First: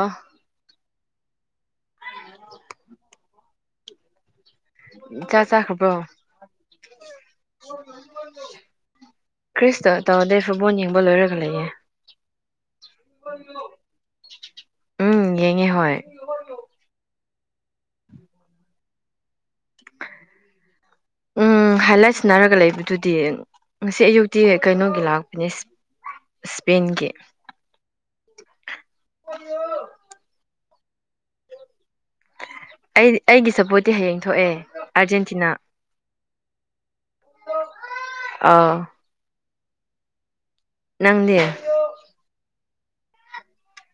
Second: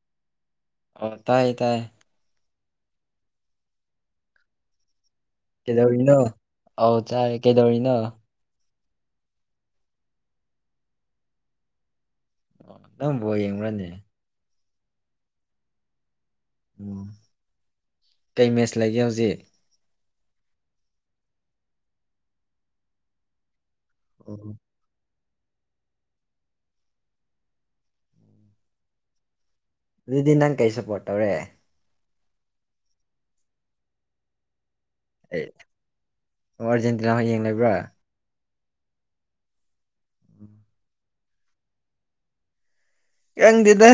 ꯑꯥ ꯑꯣ ꯇꯥꯏ ꯇꯥꯏ ꯆꯥꯛ ꯆꯥꯈ꯭ꯔꯕ꯭ꯔꯣ ꯀꯩꯗꯧꯔꯤꯅꯣ ꯑ ꯆꯥꯏꯦ ꯀꯩꯗꯧꯔꯤꯅꯣ ꯈ꯭ꯔꯤꯁꯇ ꯇꯧꯗꯩ ꯐꯨꯠꯕꯣꯜ ꯌꯦꯡꯕ ꯂꯣꯏꯔꯒ ꯂꯩꯌꯦꯦ ꯑꯣ ꯅꯪꯕꯣ ꯌꯦꯡꯉꯨꯔꯅꯦ ꯎꯝ ꯌꯦꯉꯦ ꯍ ꯑꯣ ꯀꯩ ꯃꯦꯆ ꯂꯩꯒꯦ ꯍꯧꯖꯤꯛ ꯎꯝ ꯍꯥꯏ ꯂꯥꯏ ꯁꯤꯟꯅꯔꯒ ꯂꯩꯕꯗꯨꯗꯤ ꯉꯁꯤ ꯑꯣ ꯑꯌꯨꯛꯇꯤ ꯀꯩꯅꯣꯒꯤ ꯂꯥꯛꯄꯅꯦ ꯏꯁꯄꯦꯟꯒꯤ ꯑꯗꯨꯗꯤ ꯅꯪ ꯀꯩ ꯁꯞꯄꯣꯔꯠ ꯇꯧꯔꯦ ꯑꯩꯗꯤ ꯑꯩꯒꯤ ꯁꯞꯄꯣꯔꯠꯇꯤ ꯍꯌꯦꯡ ꯊꯣꯛꯑꯦ ꯑꯩ ꯑꯥꯔꯖꯦꯟꯇꯤꯅꯥ ꯑꯣ ꯑꯥꯔꯖꯦꯟꯇꯤꯅꯥ ꯍ ꯌꯦꯡ ꯂꯩꯕ꯭ꯔꯥ ꯑꯥ ꯅꯪꯗꯤꯦ ꯌꯥꯪꯗꯦꯗ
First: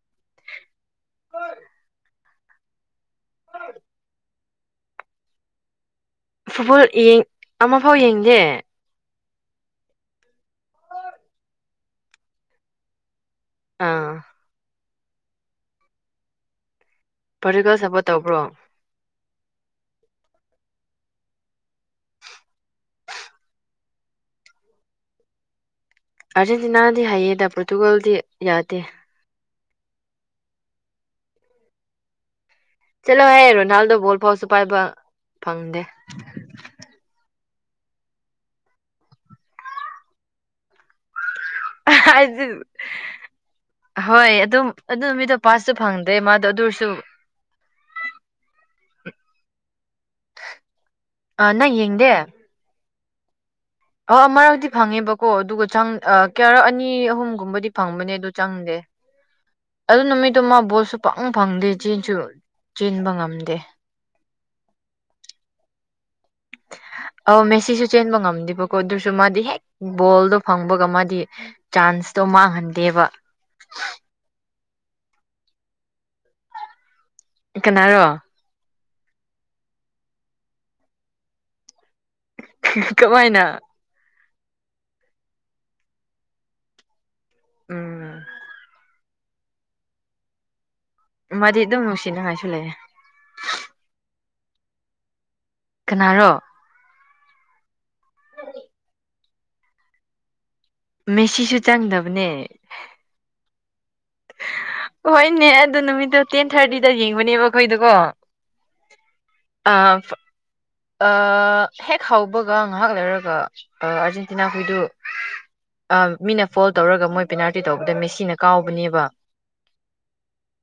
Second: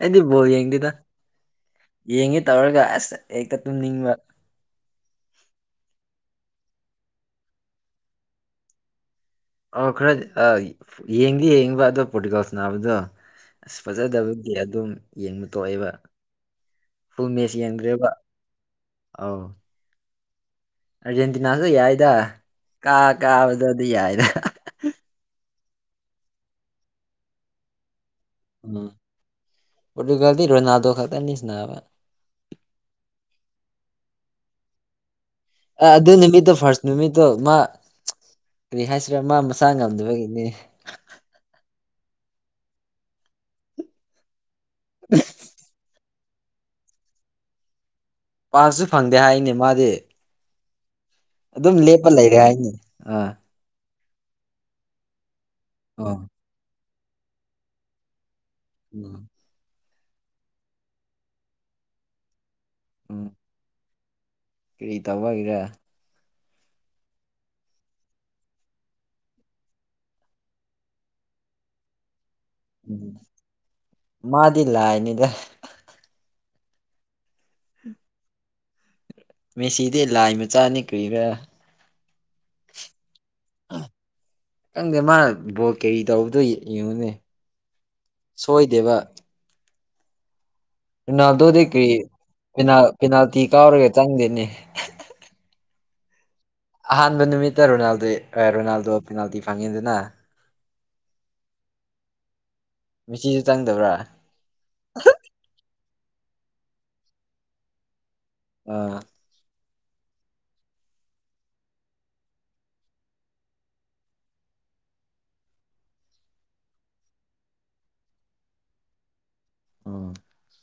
ꯑꯩꯗꯤ ꯕꯣ ꯌꯦꯡꯗꯦꯗ ꯌꯦꯡꯒꯦ ꯇꯧꯔꯒ ꯑꯁ ꯍꯦꯛꯇ ꯇꯨꯝꯅꯤꯡꯕ ꯐꯨꯠꯕꯣꯜ ꯑꯃꯐꯥꯎ ꯌꯦꯡꯗꯦ ꯑꯣ ꯈꯔꯗꯤ ꯌꯦꯡꯗꯤ ꯌꯦꯡꯉꯤꯕ ꯑꯗꯣ ꯄꯣꯔꯇꯤꯀꯜꯁ ꯅꯥꯕꯗꯣ ꯑꯁ ꯑꯥ ꯐꯖꯗꯕꯒꯤ ꯑꯗꯨꯝ ꯌꯦꯡꯕ ꯇꯣꯛꯑꯦꯕ ꯐꯨ ꯃꯦꯁ ꯄꯣꯔꯇꯨꯒꯜ ꯁꯞꯄꯣꯔꯠ ꯌꯦꯡꯗ꯭ꯔꯦꯕ ꯇꯧꯕ꯭ꯔꯣ ꯑ ꯑꯥꯔꯖꯦꯟꯇꯤꯅꯥꯁꯨ ꯌꯥꯏꯗ ꯀꯥ ꯀꯥꯕꯗ ꯑꯗꯨ ꯌꯥꯏꯗ ꯑꯥꯔꯖꯦꯟꯇꯤꯅꯥꯗꯤ ꯍꯥꯏꯌꯦꯗ ꯄꯣꯔꯇꯨꯒꯥꯜꯗꯤ ꯌꯥꯗꯦ ꯜꯗꯤ ꯔꯣꯅꯗꯣ ꯈꯔꯅꯤ ꯁꯅꯥꯕ ꯆꯂꯣ ꯍꯦ ꯔꯣꯅꯥꯜꯗꯣ ꯣ ꯐꯥꯎꯁꯨꯣ ꯄꯥꯏꯕ ꯐꯪꯗꯦ ꯑ ꯑꯗꯨ ꯅꯨꯃꯤꯠꯇꯣ ꯐꯥꯔꯁ ꯅꯨꯃꯤꯠꯇꯣ ꯃꯥ ꯀꯔꯤ ꯍꯥꯏꯁꯤꯔꯥ ꯃꯥ ꯃꯁꯥ ꯉꯝꯗꯕꯒꯤꯅꯦ ꯍꯥꯏꯗꯤ ꯍꯣꯏ ꯑꯗꯨꯝ ꯑꯗꯨ ꯃꯤꯗꯣ ꯄꯥꯁꯁꯨ ꯐꯪꯗꯦ ꯗꯦ ꯃꯥꯗ ꯑꯗꯨꯔꯁꯨꯁꯨ ꯆꯥꯛꯁꯨ ꯐꯪꯗꯦ ꯍꯥꯏꯅꯤ ꯃꯥꯗꯤ ꯑꯥ ꯅꯪ ꯑꯗꯨꯝ ꯌꯦꯡꯗꯦ ꯂꯦꯞꯄ ꯂꯩꯔꯦ ꯍꯥꯏꯅꯤ ꯑꯥ ꯑ ꯃꯔꯛꯇꯗꯤ ꯐꯪꯉꯦꯕꯀꯣ ꯑꯗꯨꯒ ꯆꯪ ꯎꯝ ꯀꯦꯌꯥꯔꯛ ꯑꯅꯤ ꯑꯍꯨꯝꯒꯨꯝꯕꯗꯤ ꯐꯪꯕꯅꯦ ꯑꯗꯨ ꯆꯪꯗꯦ ꯑꯗꯨ ꯅꯨꯃꯤꯠꯇꯨ ꯃꯥ ꯕꯣꯠꯁꯨ ꯄꯪ ꯐꯪꯗꯦ ꯆꯦꯟꯁꯨ ꯆꯤꯟꯕ ꯎꯝ ꯉꯝꯗꯦ ꯀꯔꯤ ꯇꯧꯕꯒꯤꯔꯦ [unintelligible] ꯑꯧ ꯃꯦꯁꯤꯁꯨ ꯆꯦꯟꯕ ꯉꯝꯗꯦꯕꯀꯣ ꯑꯗꯨꯁꯨ ꯃꯥꯗꯤ ꯍꯦꯛ ꯕꯣꯜꯗꯣ ꯐꯪꯕꯒ ꯃꯥꯗꯤ ꯆꯥꯟꯁ ꯇꯣ ꯃꯥꯡꯍꯟꯗꯦꯕ ꯂ ꯏꯩꯅꯗ ꯀꯅꯥꯔꯣ ꯃꯦꯁꯤꯗꯤ ꯂꯥꯏ ꯃꯆꯥꯥꯅꯤ ꯀꯨꯏꯔ ꯀꯃꯥꯏꯅ ꯈꯪꯗꯦ ꯃꯥ ꯕꯣ ꯀꯦꯔꯤ ꯇꯧꯕꯗꯣ ꯌꯦꯡꯉꯨꯅꯦ ꯎꯝ ꯁꯣꯏꯗꯦꯕ ꯃꯥꯗꯤ ꯔꯣꯅꯥꯜꯗꯣꯗꯒꯤ ꯑꯗꯨꯝ ꯀꯔꯤ ꯅꯨꯡꯁꯤꯅꯉꯥꯏꯁꯨ ꯂꯩꯌꯦ ꯄ ꯄꯦꯅꯥꯜꯇꯤ ꯀꯥꯎꯔꯒ ꯆꯪꯗꯦꯅꯦ ꯀꯅꯥꯔꯣ ꯑꯍꯥꯟꯕ ꯅꯨꯃꯤꯠꯇ ꯔꯣꯅꯥꯜꯗꯣ ꯔꯣꯅꯥꯜꯗꯣ ꯄꯦꯅꯥꯜꯇꯤ ꯐꯪꯉꯤꯗꯅ ꯃꯦꯁꯤꯁꯨ ꯆꯪꯗꯕꯅꯦ ꯃꯦꯆꯤꯁꯨ ꯆꯪꯗꯕ꯭ꯔꯥ ꯍꯣꯏꯅꯦ ꯑꯗꯨ ꯅꯨꯃꯤꯠꯇꯣ ꯇꯦꯟ ꯊꯥꯔꯇꯤꯗ ꯌꯦꯡꯕꯅꯦꯕ ꯑꯩꯈꯣꯏꯗꯀꯣ ꯑ ꯑ ꯍꯦꯛ ꯍꯥꯎꯕꯒ ꯉꯥꯏꯍꯥꯛ ꯂꯩꯔꯒ ꯑꯥꯔꯖꯦꯟꯇꯤꯅꯥ ꯍꯨꯏꯗꯨ ꯃꯤꯅ ꯐꯣꯜ ꯇꯧꯔꯒ ꯃꯣꯏ ꯄꯦꯅꯥꯜꯇꯤ ꯇꯧꯕꯗ ꯃꯦꯁꯤꯅ ꯀꯥꯎꯕꯅꯦꯕ ꯎ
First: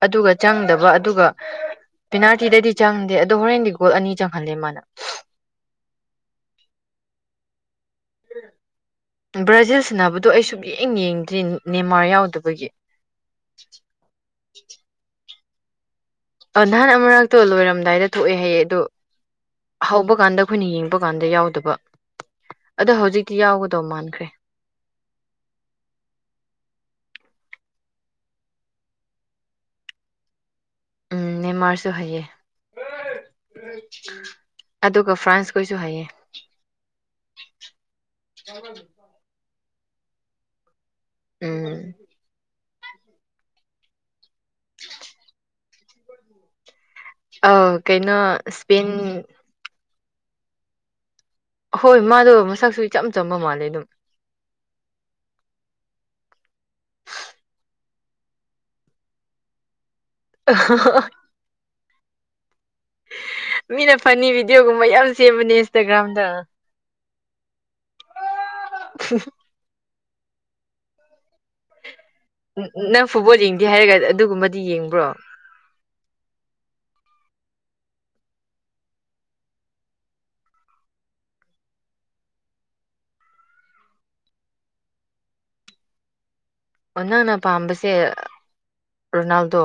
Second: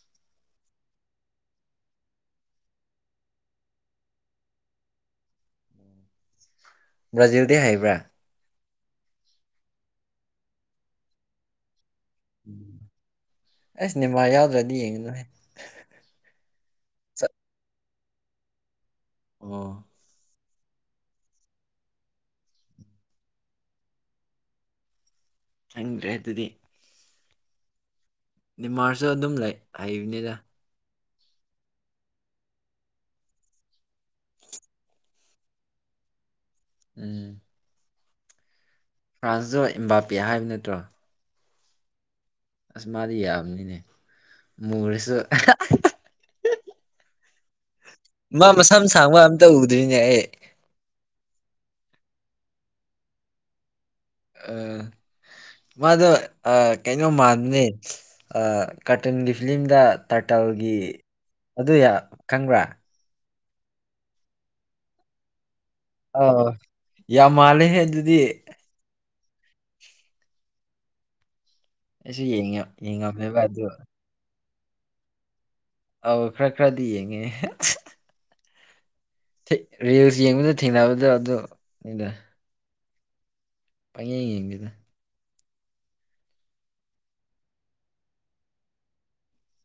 ꯑꯗꯨꯒ ꯆꯪꯗꯕ ꯑꯗꯨꯒ ꯄꯦꯅꯥꯜꯇꯤꯗꯗꯤ ꯆꯪꯗꯦ ꯑꯗꯣ ꯍꯣꯔꯦꯟꯗꯤ ꯒꯣꯜ ꯑꯅꯤ ꯆꯪꯍꯜꯂꯦ ꯃꯥꯅ ꯐꯖꯤꯨꯗꯤ ꯍꯥꯏꯕ꯭ꯔꯥ ꯕ꯭ꯔꯥꯖꯤꯜ ꯁꯤꯟꯅꯕꯗꯣ ꯑꯩ ꯁꯨꯛ ꯌꯦꯡ ꯌꯦꯡꯗ꯭ꯔꯤ ꯅꯦꯃꯥꯔ ꯌꯥꯎꯗꯕꯒꯤ ꯑꯩꯁꯅꯦꯃꯥ ꯌꯥꯎꯗ꯭ꯔꯗꯤ ꯌꯦꯡꯉ ꯅꯅꯦ ꯑ ꯅꯍꯥꯟ ꯑꯃꯥꯛꯛꯇꯣ ꯂꯣꯏꯔꯝꯗꯥꯏꯗ ꯊꯣꯛꯑꯦ ꯍꯥꯏꯌꯦꯦ ꯑꯗ ꯑꯣ ꯍꯧꯕ ꯀꯥꯟꯗ ꯑꯩꯈꯣꯏꯅ ꯌꯦꯡꯕ ꯀꯥꯟꯗ ꯌꯥꯎꯗꯕ ꯑꯗꯣ ꯍꯧꯖꯤꯛꯇꯤ ꯌꯥꯎꯒꯗꯧ ꯃꯥꯟꯈ꯭ꯔꯦ ꯈꯪꯗ꯭ꯔꯦ ꯑꯗꯨꯗꯤ ꯅꯤꯃꯥꯔꯁꯨ ꯑꯗꯨꯝ ꯂꯩ ꯍꯩꯕꯅꯤꯅ ꯎꯝ ꯃꯔꯁꯨ ꯍꯥꯏꯌꯦ ꯑꯗꯨꯒ ꯐ꯭ꯔꯥꯟꯁꯈꯩꯁꯨ ꯍꯥꯏꯌꯦ ꯎꯝ ꯀ ꯀꯗ ꯐ꯭ꯔꯥꯟꯁꯇꯣ ꯏꯝꯕꯥꯄꯤꯦ ꯍꯥꯏꯕ ꯅꯠꯇ꯭ꯔꯣ ꯎꯝ ꯑꯁ ꯃꯥꯗꯤ ꯌꯥꯝꯕꯅꯤꯅꯦ ꯃꯨꯔꯁꯨ ꯑ ꯀꯩꯅꯣ ꯃꯥ ꯃꯁꯥ ꯏꯁꯄꯦꯟ ꯃ ꯁꯥꯡꯕ ꯑꯝꯇ ꯎꯗ꯭ꯔꯤꯅꯦ ꯑꯩ ꯍꯣꯏ ꯃꯥꯗꯣ ꯃꯁꯛꯁꯨ ꯏꯆꯝ ꯆꯝꯕ ꯃꯥꯜꯂꯦ ꯑꯗꯨꯝ ꯑ ꯃꯥꯗꯣ ꯀꯩꯅꯣ ꯃꯥꯟꯕꯅꯦ ꯀꯔꯇꯟꯒꯤ ꯐꯤꯂꯝꯗ ꯇꯔꯇꯥꯜꯒꯤ ꯑꯗꯨ ꯈꯪꯕ꯭ꯔꯥ ꯃꯤꯅ ꯐꯅꯤ ꯚꯤꯗꯤꯑꯣꯒꯨꯝꯕ ꯌꯥꯝ ꯁꯦꯝꯕꯅꯦ ꯑ ꯏꯟꯁꯇꯥꯒ꯭ꯔꯥꯝꯗ ꯌꯥꯝ ꯃꯥꯜꯂꯦꯦ ꯑꯗꯨꯗꯤ ꯑꯩꯁꯨ ꯌꯦꯡꯉ ꯎ ꯅꯪ ꯐꯨꯠꯕꯣꯜ ꯌꯦꯡꯉꯝꯃꯦꯕ ꯑꯗꯨ ꯌꯦꯡꯗꯦ ꯍꯥꯏꯔꯒ ꯑꯗꯨꯒꯨꯝꯕꯗꯤ ꯌꯦꯡꯕ꯭ꯔꯣ ꯑꯧ ꯈꯔ ꯈꯔꯗꯤ ꯌꯦꯡꯉꯦ ꯔꯤꯜꯁ ꯌꯦꯡꯕꯗ ꯊꯦꯡꯅꯕꯗ ꯑꯗꯨ ꯄꯦ ꯌꯦꯡꯒꯦꯗ ꯅꯪꯅ ꯄꯥꯝꯕꯁꯦ ꯔꯣꯅꯥꯜꯗꯣ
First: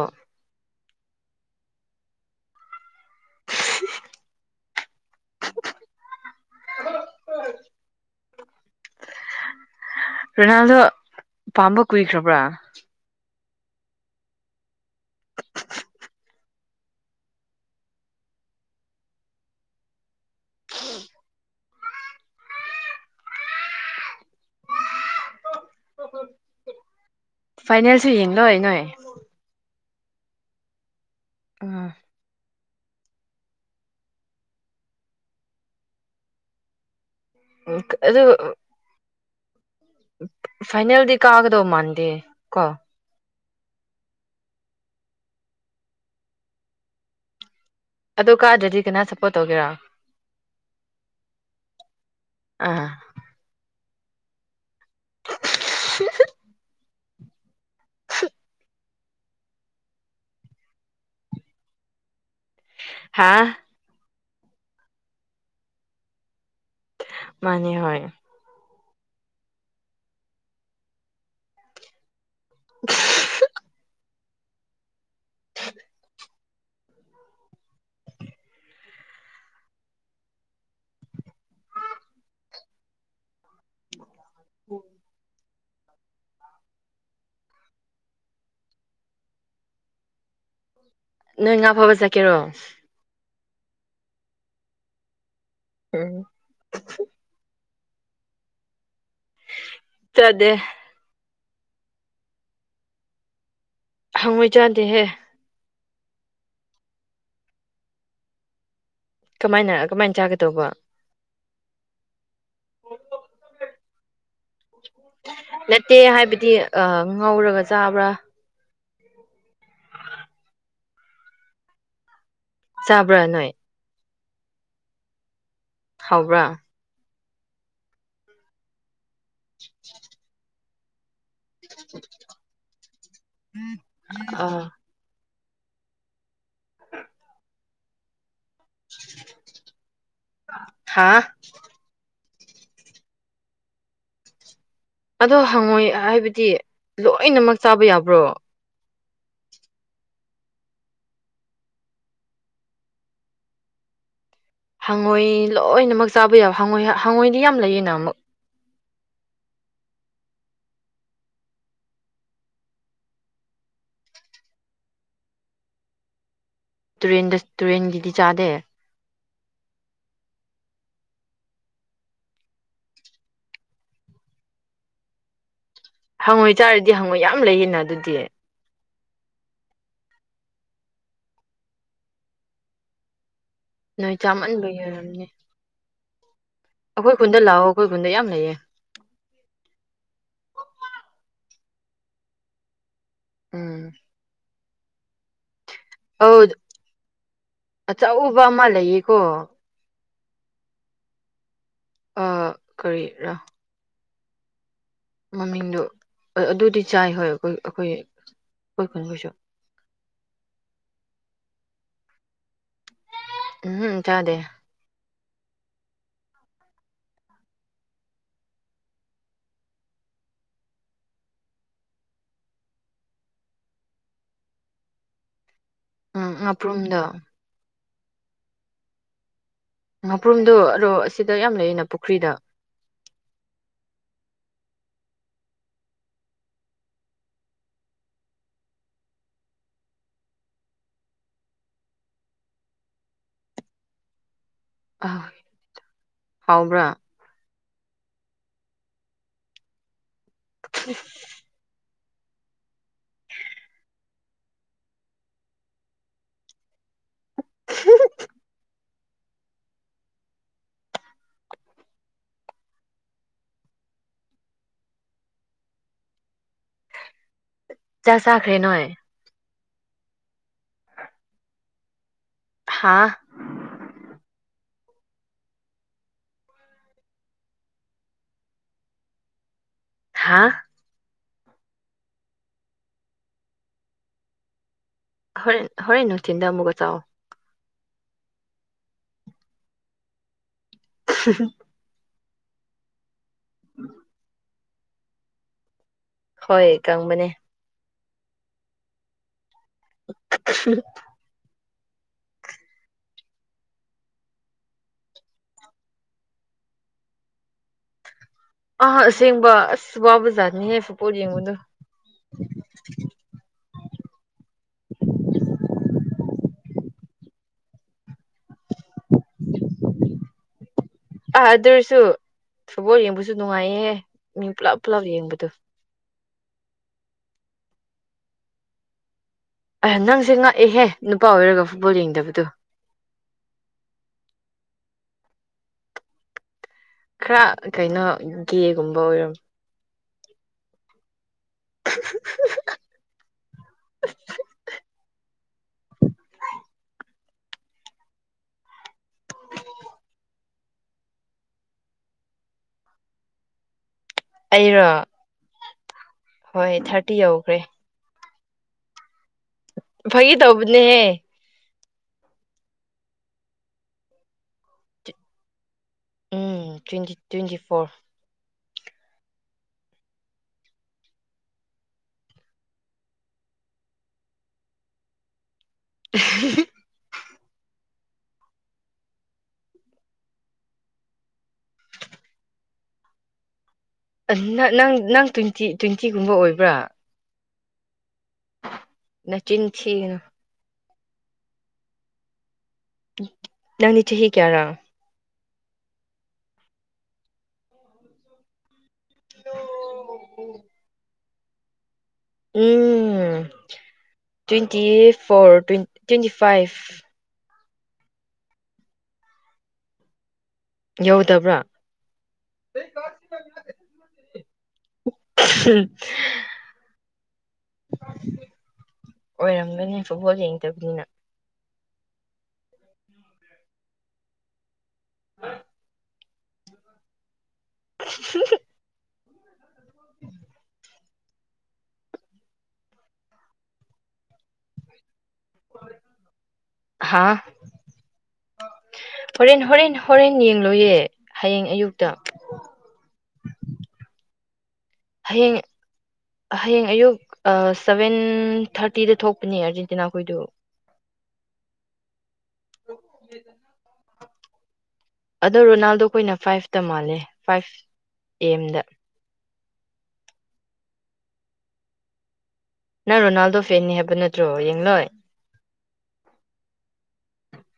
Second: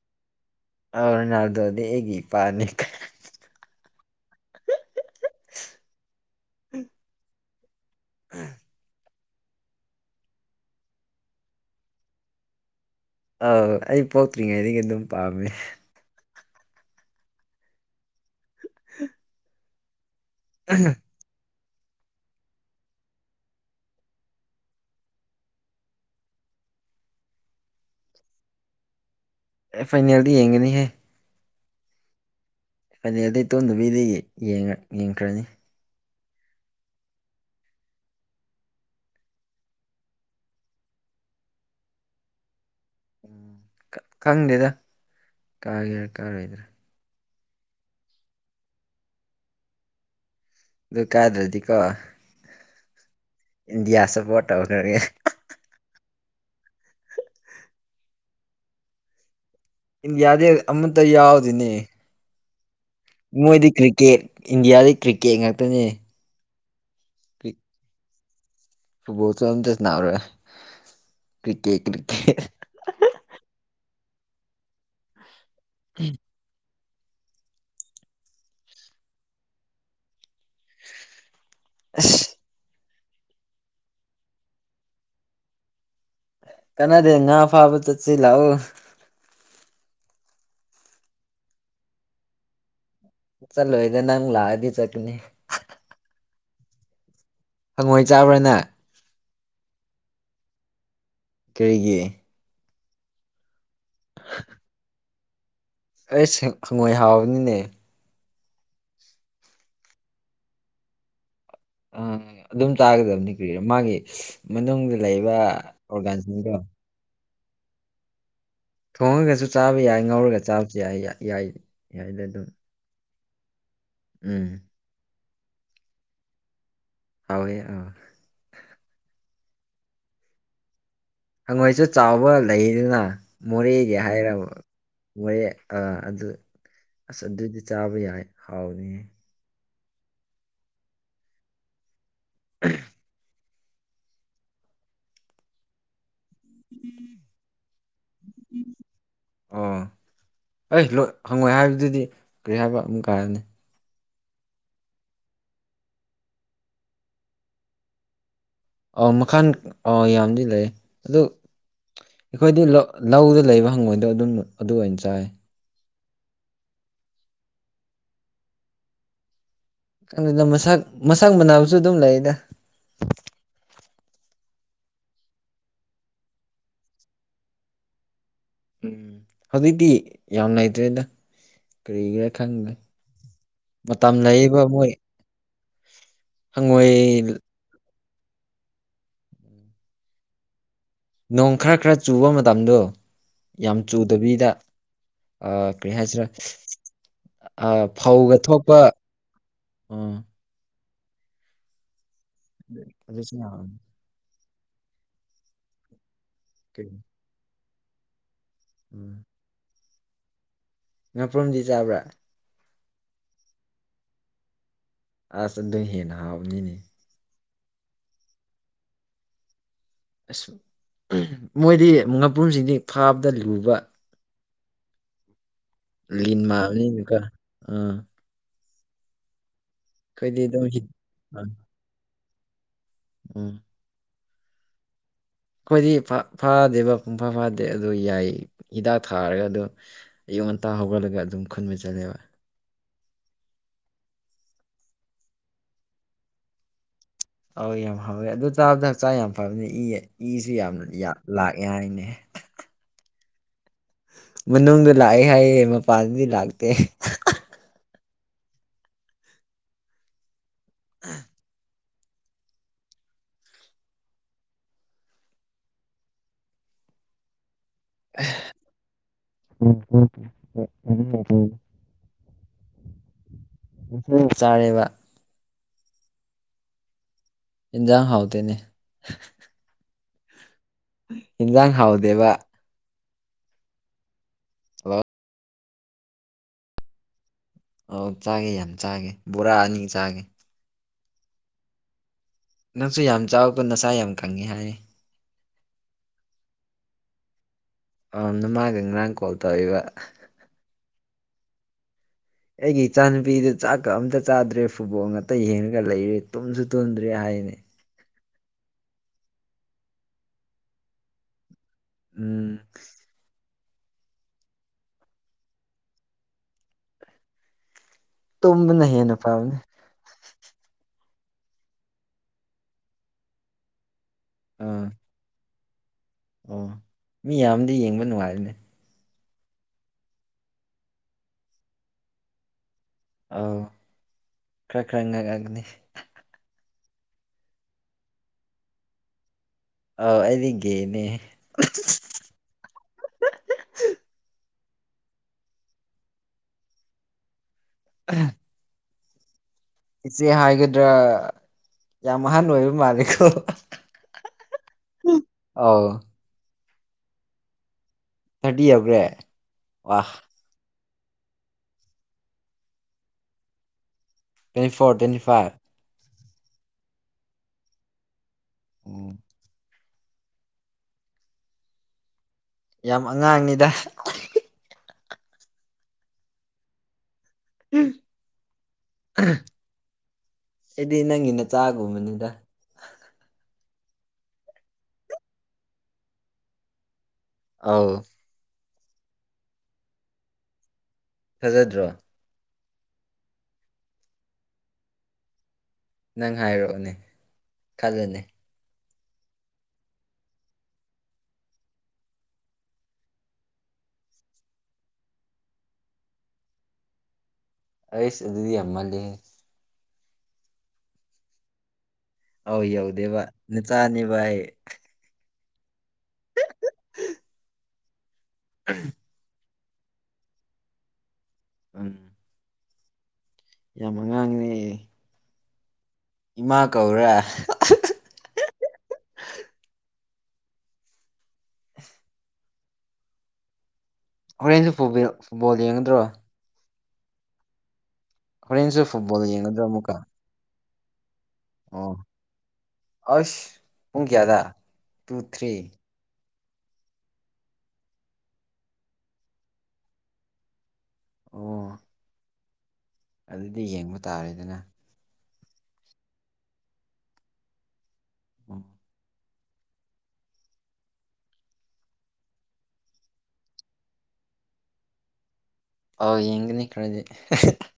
ꯇꯧꯔꯤꯅꯥꯜꯗꯣꯗꯤ ꯑꯩꯒꯤ ꯏꯄꯥꯅꯤ ꯀ ꯎꯝ ꯎꯝ ꯔꯣꯅꯥꯜꯗꯣ ꯄꯥꯝꯕ ꯀꯨꯏꯈ꯭ꯔꯕ꯭ꯔꯥ ꯑꯥꯎ ꯑꯩ ꯄꯣꯛꯇ꯭ꯔꯤꯉꯩꯗꯒꯤ ꯑꯗꯨꯝ ꯄꯥꯝꯃꯤ [unintelligible] ꯎ ꯐꯥꯏꯅꯦꯜꯁꯨ ꯌꯦꯡ ꯂꯣꯏ ꯅꯣꯏ ꯐꯥꯏꯅꯦꯜꯗꯤ ꯌꯦꯡꯒꯅꯤ ꯍꯥꯏ ꯑꯥ ꯐꯅꯦꯜꯗ ꯇꯨꯝꯗꯕꯤꯗ ꯌꯦꯡꯈ꯭ꯔꯅꯤ ꯎ ꯑꯗꯨ ꯐꯥꯏꯅꯦꯜꯗꯤ ꯀꯥꯒꯗꯧ ꯃꯥꯟꯗꯦ ꯀꯣ ꯎꯝ ꯈꯪꯗꯦꯗ ꯀꯥꯒꯦꯔꯥ ꯀꯥꯔꯣꯏꯗ꯭ꯔꯥ ꯑꯗꯨ ꯀꯥꯗ꯭ꯔꯗꯤ ꯀꯅꯥ ꯁꯞꯄꯣꯔꯠ ꯇꯧꯒꯦꯔꯥ ꯑꯗꯨꯗꯨ ꯀꯥꯗ꯭ꯔꯗꯤ ꯀꯣ ꯑꯥ ꯏꯟꯗꯤꯌꯥ ꯁꯄꯣꯔꯠ ꯇꯧꯈ꯭ꯔꯒꯦ ꯍꯍ ꯏꯟꯗꯌꯥꯗꯦ ꯑꯃꯇ ꯌꯥꯎꯔꯤꯅꯦ ꯍꯥ ꯃꯣꯏꯗꯤ ꯀ꯭ꯔꯤꯀꯦꯠ ꯏꯟꯗꯤꯌꯥꯗ ꯀ꯭ꯔꯤꯛꯀꯦꯠ ꯉꯥꯛꯇꯅꯤ ꯃꯥꯟꯅꯤ ꯍꯣꯢ ꯐꯨꯕꯣꯁꯨꯝꯗ ꯁꯅꯥꯔꯣ ꯀ꯭ꯔꯤꯀꯦ ꯀꯔꯤꯀꯦ ꯑꯍꯨ ꯎꯝ ꯑꯁ ꯎꯝ ꯀꯥꯅꯗꯦ ꯉꯥ ꯐꯥꯕ ꯆꯠꯁꯤ ꯂꯥꯛꯑꯣ ꯅꯣꯏ ꯉꯥ ꯐꯕ ꯆꯠꯀꯦꯔꯣ ꯆꯠꯂꯣꯏꯗ ꯅꯪ ꯂꯥꯛꯑꯗꯤ ꯆꯠꯀꯅꯤ ꯎꯝ ꯍꯪꯉꯣꯏ ꯆꯥꯕ꯭ꯔꯥ ꯅꯪ? ꯆꯥꯗꯦ ꯀꯔꯤꯒꯤ ꯍꯪꯉꯣꯏ ꯆꯥꯗꯦꯍꯦ ꯑꯩꯁ ꯍꯪꯉꯣꯏ ꯍꯥꯎꯕꯅꯤꯅꯦ ꯀꯃꯥꯏꯅ ꯀꯃꯥꯏꯅ ꯆꯥꯒꯦ ꯇꯧꯕ ꯑ ꯑꯗꯨꯝ ꯆꯥꯒꯗꯕꯅꯤ ꯀꯔꯤꯔ ꯃꯥꯒꯤ ꯃꯅꯨꯡꯗ ꯂꯩꯕ ꯅꯠꯇꯦ ꯍꯥꯏꯕꯗꯤ ꯑꯣꯔꯒꯥꯟꯁꯤꯡꯗꯣ ꯑ ꯉꯧꯔꯒ ꯆꯥꯕ꯭ꯔ ꯊꯣꯡꯉꯒꯁꯨ ꯆꯥꯕ ꯌꯥꯏ ꯉꯧꯔꯒ ꯆꯥꯕꯁꯨ ꯌꯥꯏ ꯌꯥꯏ ꯌꯥꯏꯗ ꯑꯗꯨꯝ ꯆꯥꯕ꯭ꯔꯥ ꯅꯣꯏ ꯎꯝ ꯍꯥꯎꯕ꯭ꯔꯥ ꯍꯥꯎꯋꯤ ꯑꯥ [inaudible] ꯍꯪꯉꯣꯏꯁꯨ ꯆꯥꯎꯕ ꯂꯩꯗꯅ ꯃꯣꯔꯦꯗꯤ ꯍꯥꯏꯔꯕ ꯑꯥ ꯃꯣꯔꯦ ꯑꯥ ꯑꯗꯨ ꯑꯁ ꯑꯗꯨꯗꯤ ꯆꯥꯕ ꯌꯥꯏ ꯍꯥꯎꯅꯤ ꯍꯥꯥ ꯑꯍ ꯑꯗꯣ ꯍꯪꯉꯣꯏ ꯍꯥꯏꯕꯗꯤ ꯂꯣꯏꯅꯃꯛ ꯆꯥꯕ ꯌꯥꯕ꯭ꯔꯣ ꯑꯣ ꯑꯩ ꯂꯣꯏ ꯍꯪꯉꯣꯏ ꯍꯥꯏꯕꯗꯨꯗꯤ ꯀꯔꯤ ꯍꯥꯏꯕ ꯑꯃꯝ ꯀꯥꯔꯅꯤ ꯍꯪꯉꯣꯏ ꯂꯣꯏꯅꯃꯛ ꯆꯥꯕ ꯌꯥꯕ ꯍꯉꯣꯏ ꯍꯪꯉꯣꯏꯗꯤ ꯌꯥꯝ ꯂꯩꯌꯦꯅ ꯑꯃꯨꯛ ꯑ ꯃꯈꯜ ꯑ ꯌꯥꯝꯗꯤ ꯂꯩ ꯑꯗꯨ ꯑꯩꯈꯣꯏꯗꯤ ꯂꯧꯗ ꯂꯩꯕ ꯍꯪꯉꯣꯢꯗꯣ ꯑꯗꯨꯝ ꯑꯗꯨ ꯑꯣꯏꯅ ꯆꯥꯏ ꯇꯨꯔꯦꯟꯗ ꯇꯨꯔꯦꯟꯒꯤꯗꯤ ꯆꯥꯗꯦ ꯑꯗꯨꯅ ꯃꯁꯛ ꯃꯁꯛ ꯃꯅꯥꯕꯁꯨ ꯑꯗꯨꯝ ꯂꯩꯗ ꯍꯪꯉꯣꯏꯆꯥꯔꯗꯤ ꯍꯪꯉꯣꯏ ꯌꯥꯝ ꯂꯩꯌꯦꯅ ꯑꯗꯨꯗꯤ ꯎꯝ ꯍꯧꯖꯤꯛꯇꯤ ꯌꯥꯝ ꯂꯩꯇ꯭ꯔꯦꯗ ꯀꯔꯤꯒꯤꯔꯥ ꯈꯪꯗꯦ ꯃꯇꯝ ꯅꯣꯏ ꯂꯩꯔꯤꯕ ꯆꯥꯃꯟꯕꯒꯤ ꯃꯣꯏ ꯑꯣꯏꯔꯝꯅꯤ ꯍꯪꯉꯣꯏ ꯑꯩꯈꯣꯏ ꯈꯨꯨꯟꯗ ꯂꯥꯛꯑꯣ ꯑꯩꯈꯣꯏ ꯈꯨꯟꯗ ꯌꯥꯝ ꯂꯩꯌꯦ ꯅꯣꯡ ꯈꯔ ꯈꯔ ꯆꯨꯕ ꯃꯇꯝꯗꯣ ꯌꯥꯝ ꯎꯝ ꯆꯨꯗꯕꯤꯗ ꯀꯔꯤ ꯍꯥꯏꯁꯤꯔꯥ ꯑꯧ ꯐꯧꯒ ꯑꯆꯧꯕ ꯑꯃ ꯊꯣꯛꯄ ꯂꯩꯌꯦꯀꯣ ꯎꯝ ꯑꯥ ꯑꯗꯨꯁꯨ ꯃꯃꯤꯡꯗꯨꯣ ꯑꯗꯨꯗꯤ ꯀꯩꯅꯣ ꯆꯥꯏ ꯍꯣꯏ ꯑꯩꯈꯣꯏ ꯑꯩꯈꯣꯏ ꯑꯩꯈꯣꯏ ꯈꯨꯟꯒꯤꯣꯏꯁꯨ ꯉꯅꯥꯄ꯭ꯔꯨꯝꯗꯤ ꯆꯥꯕ꯭ꯔꯥ ꯎꯝꯇꯗꯦ ꯑꯁ ꯑꯗꯨꯝ ꯍꯦꯟꯅ ꯍꯥꯎꯕꯅꯤꯅꯦ ꯑꯁ ꯃꯣꯏꯗꯤ ꯃꯄꯨꯝꯁꯤꯡꯗꯤ ꯐꯥꯕꯗ ꯂꯨꯕ ꯎꯝ ꯂꯤꯟ ꯃꯥ ꯉꯥꯄ꯭ꯔꯨꯝꯗꯣ ꯍꯥꯏꯅꯤ ꯀ ꯑ ꯑꯩꯈꯣꯏꯗꯤ ꯉꯥꯄ꯭ꯔꯨꯝꯗꯣ ꯑꯗꯨꯝ ꯍꯤ ꯑꯗꯣ ꯑꯁꯤꯗ ꯑꯥ ꯌꯥꯝ ꯂꯩꯌꯦꯅ ꯄꯨꯈ꯭ꯔꯤꯗ ꯎꯝ ꯑꯩꯈꯣꯏꯗꯤ ꯐꯥꯗꯦꯕ ꯄꯨꯡꯐꯥ ꯐꯥꯗꯦ ꯑꯗꯨ ꯌꯥꯏ ꯍꯤꯗꯥꯛ ꯊꯥꯔꯒ ꯑꯗꯨ ꯉꯟꯇꯥ ꯍꯧꯒꯠꯂꯒ ꯑꯗꯨꯝ ꯈꯨꯟꯕ ꯆꯠꯂꯦꯕ ꯑ ꯍꯥꯎꯕ꯭ꯔ ꯑꯧ ꯌꯥꯝ ꯐꯥꯎꯋꯦ ꯑꯗꯨ ꯆꯥꯕꯗ ꯍꯛꯆꯥꯡ ꯌꯥꯝ ꯐꯕꯅꯤ ꯏ ꯏꯖꯦ ꯌꯥꯝꯅ ꯂꯥꯛꯑꯦ ꯍꯥꯏꯅꯦ [unintelligible] ꯃꯅꯨꯡꯗ ꯂꯥꯛꯑꯦ ꯍꯥꯏꯌꯦ ꯃꯄꯥꯟꯗꯗꯤ ꯂꯥꯛꯇꯦ ꯑ ꯆꯥ ꯆꯈꯔꯦ ꯅꯣꯏ [unintelligible] ꯍꯥꯥ ꯏꯁꯤꯡ ꯆꯥꯔꯦꯕ ꯏꯟꯖꯥꯡ ꯍꯥꯥꯎꯇꯅꯦ ꯍꯥꯥ ꯌꯦꯟꯖꯥꯡ ꯍꯥꯎꯗꯦꯕ ꯍꯜꯂꯣ ꯍꯣꯔꯦꯟ ꯍꯣꯔꯦꯟ ꯅꯨꯡꯊꯤꯟꯗ ꯑꯃꯨꯛꯀ ꯆ ꯑ ꯆꯥꯒꯦ ꯌꯥꯝ ꯆꯥꯒꯦ ꯕꯣꯔꯥ ꯑꯅꯤ ꯆꯥꯒꯦ [unintelligible] ꯅꯪꯁꯨ ꯌꯥꯝ ꯆꯥꯎꯛꯄ ꯅꯁꯥ ꯌꯥꯝ ꯀꯪꯉꯤ ꯍꯥꯏꯔꯤ ꯍꯣꯏ ꯀꯪꯕꯅꯦ ꯅꯃꯥꯒ ꯉꯔꯥꯡ ꯀꯣꯜ ꯇꯧꯕ ꯑꯩꯒꯤ ꯏꯆꯥꯅꯨꯄꯤꯗꯨ ꯆꯥꯛꯀ ꯑꯝꯇ ꯆꯥꯗ꯭ꯔꯦ ꯐꯨꯠꯕꯣꯜ ꯉꯥꯛꯇ ꯌꯦꯡꯉꯒ ꯂꯩꯔꯦ ꯇꯨꯝꯁꯨ ꯇꯨꯝꯗ꯭ꯔꯦ ꯍꯥꯏ ꯍꯥꯏꯅꯦ ꯑ ꯑꯁꯦꯡꯕ ꯑꯁ ꯋꯥꯕ ꯖꯥꯠꯅꯤꯍꯦ ꯐ ꯄꯣꯠ ꯌꯦꯡꯕꯗꯣ ꯎꯝ [unintelligible] ꯇꯨꯝꯅ ꯍꯦꯟꯅ ꯐꯥꯎꯅꯦ ꯑꯥ ꯑꯗꯨꯔꯁꯨ ꯐꯨꯠꯕꯣꯜ ꯌꯦꯡꯕꯁꯨ ꯅꯨꯡꯉꯥꯏꯌꯦ ꯃꯤ ꯄꯨ꯭ꯂꯥ ꯑꯥ ꯄꯨꯂꯥ ꯌꯦꯡꯕꯣ ꯑꯣ ꯃꯤ ꯌꯥꯝꯗꯤ ꯌꯦꯡꯕ ꯅꯨꯡꯉꯥꯏꯔꯤꯅꯦ ꯑ ꯅꯪꯁꯦ ꯉꯥꯛꯑꯦꯍꯦ ꯅꯨꯄꯥ ꯑꯣꯏꯔꯒ ꯐꯨꯠꯕꯣꯜ ꯌꯦꯡꯗꯕꯗꯣ ꯑꯧ ꯈꯔ ꯈꯔ ꯉꯥꯡꯑꯒꯅꯤ ꯈꯔ ꯀꯩꯅꯣ ꯒꯦꯒꯨꯝꯕ ꯑꯣꯏꯔꯝ ꯑꯥꯎ ꯑꯩꯗꯤꯒꯦꯅꯦ [unintelligible] ꯎ ꯏꯆꯦ ꯍꯥꯏꯒꯗ꯭ꯔꯥ ꯌꯥꯝ ꯑꯍꯜ ꯑꯣꯏꯕ ꯃꯥꯂꯦꯀꯣ ꯑꯩꯔꯣ ꯑꯥꯎ ꯍꯣꯏ ꯊꯥꯔꯇꯤ ꯌꯧꯈ꯭ꯔꯦ ꯊꯔꯇꯤ ꯌꯥꯎꯕ꯭ꯔꯦ ꯐꯩ ꯇꯧꯕꯅꯦꯍꯦ twenty four twenty five um twenty twenty four um ꯌꯥꯝ ꯑꯉꯥꯡꯅꯤꯗ [unintelligible] ꯎꯝ ꯑ ꯑꯩꯗꯤ ꯅꯪꯒꯤꯅ ꯆꯥꯒꯨꯝꯕꯅꯤꯗ ꯅꯪ ꯅꯪ ꯇ꯭ꯋꯦꯟꯇꯤ ꯇ꯭ꯋꯦꯟꯇꯤꯒꯨꯝꯕ ꯑꯣꯏꯕ꯭ꯔꯥ ꯑꯥꯎ ꯅ ꯆꯤꯟꯤꯟꯁꯤꯅ ꯊꯥꯖꯗ꯭ꯔꯣ ꯅ ꯅꯤꯆꯦ ꯍ ꯀꯌꯥꯔꯥ ꯅꯪ ꯍꯥꯏꯔꯛꯑꯣꯅꯦ ꯈꯜꯂꯅꯤ ꯑꯣ ꯎ ꯎꯝ ꯇ꯭ꯋꯦꯟꯇꯤ ꯐꯣꯔ ꯇ꯭ ꯇ꯭ꯋꯦꯟꯇꯤ ꯐꯥꯏꯚ ꯑꯩꯁ ꯑꯗꯨꯗꯤ ꯌꯥꯝꯃꯜꯂꯦ ꯌꯧꯗꯕ꯭ꯔꯥ ꯑꯧ ꯌꯧꯗꯦ ꯚ ꯅ ꯆꯥꯅꯤ ꯚꯥꯏ ꯎꯝ [unintelligible] ꯎꯝ ꯑꯣꯏꯔꯝꯒꯅꯤ ꯐꯨꯠꯕꯣꯜ ꯌꯦꯡꯗꯕꯅꯤꯅ ꯑꯝ ꯌꯥꯝ ꯑꯉꯥꯡꯅꯦ ꯏꯃꯥ ꯀꯧꯔꯦ [unintelligible] ꯎꯝ ꯍꯣꯔꯦꯟꯁꯨ ꯐꯨꯠꯕꯣꯜ ꯌꯦꯡꯒꯗ꯭ꯔꯣ ꯍꯥ ꯍꯣꯔꯦꯟꯁꯨ ꯐꯨꯠꯕꯣꯜ ꯌꯦꯡꯒꯗ꯭ꯔꯣ ꯍꯣꯔꯦꯟ ꯑꯃꯨꯛꯀ ꯍꯣꯔꯦꯟ ꯍꯣꯔꯦꯟ ꯌꯦꯡꯂꯣꯌꯦ ꯑꯣ ꯑꯁ ꯄꯨꯡ ꯀ꯭ꯌꯥꯗ ꯇꯨ ꯊ꯭ꯔꯤ ꯍꯌꯦꯡ ꯍꯌꯦꯡ ꯑꯌꯨꯛ ꯁꯚꯦꯟ ꯊꯥꯔꯇꯤꯗ ꯊꯣꯛꯄꯅꯦ ꯑꯥꯔꯖꯦꯟꯇꯤꯅꯥ ꯈꯣꯏꯗꯨ ꯑꯣ ꯑꯗꯨꯗꯤ ꯌꯦꯡꯕ ꯇꯥꯔꯦꯗꯅ ꯑꯗꯣ ꯔꯣꯅꯥꯜꯗꯣ ꯑꯩꯈꯣꯏꯅ ꯐꯥꯏꯚꯇ ꯃꯥꯜꯂꯦ ꯐꯥꯏꯚ ꯑ ꯑꯦꯝꯗ ꯅꯪ ꯔꯣꯅꯥꯜꯗꯣ ꯐꯦꯅꯤ ꯍꯥꯏꯕ ꯅꯠꯇ꯭ꯔꯣ ꯌꯦꯡꯂꯣꯏ ꯑꯥꯎ ꯌꯦꯡꯅꯤ ꯀꯗꯤ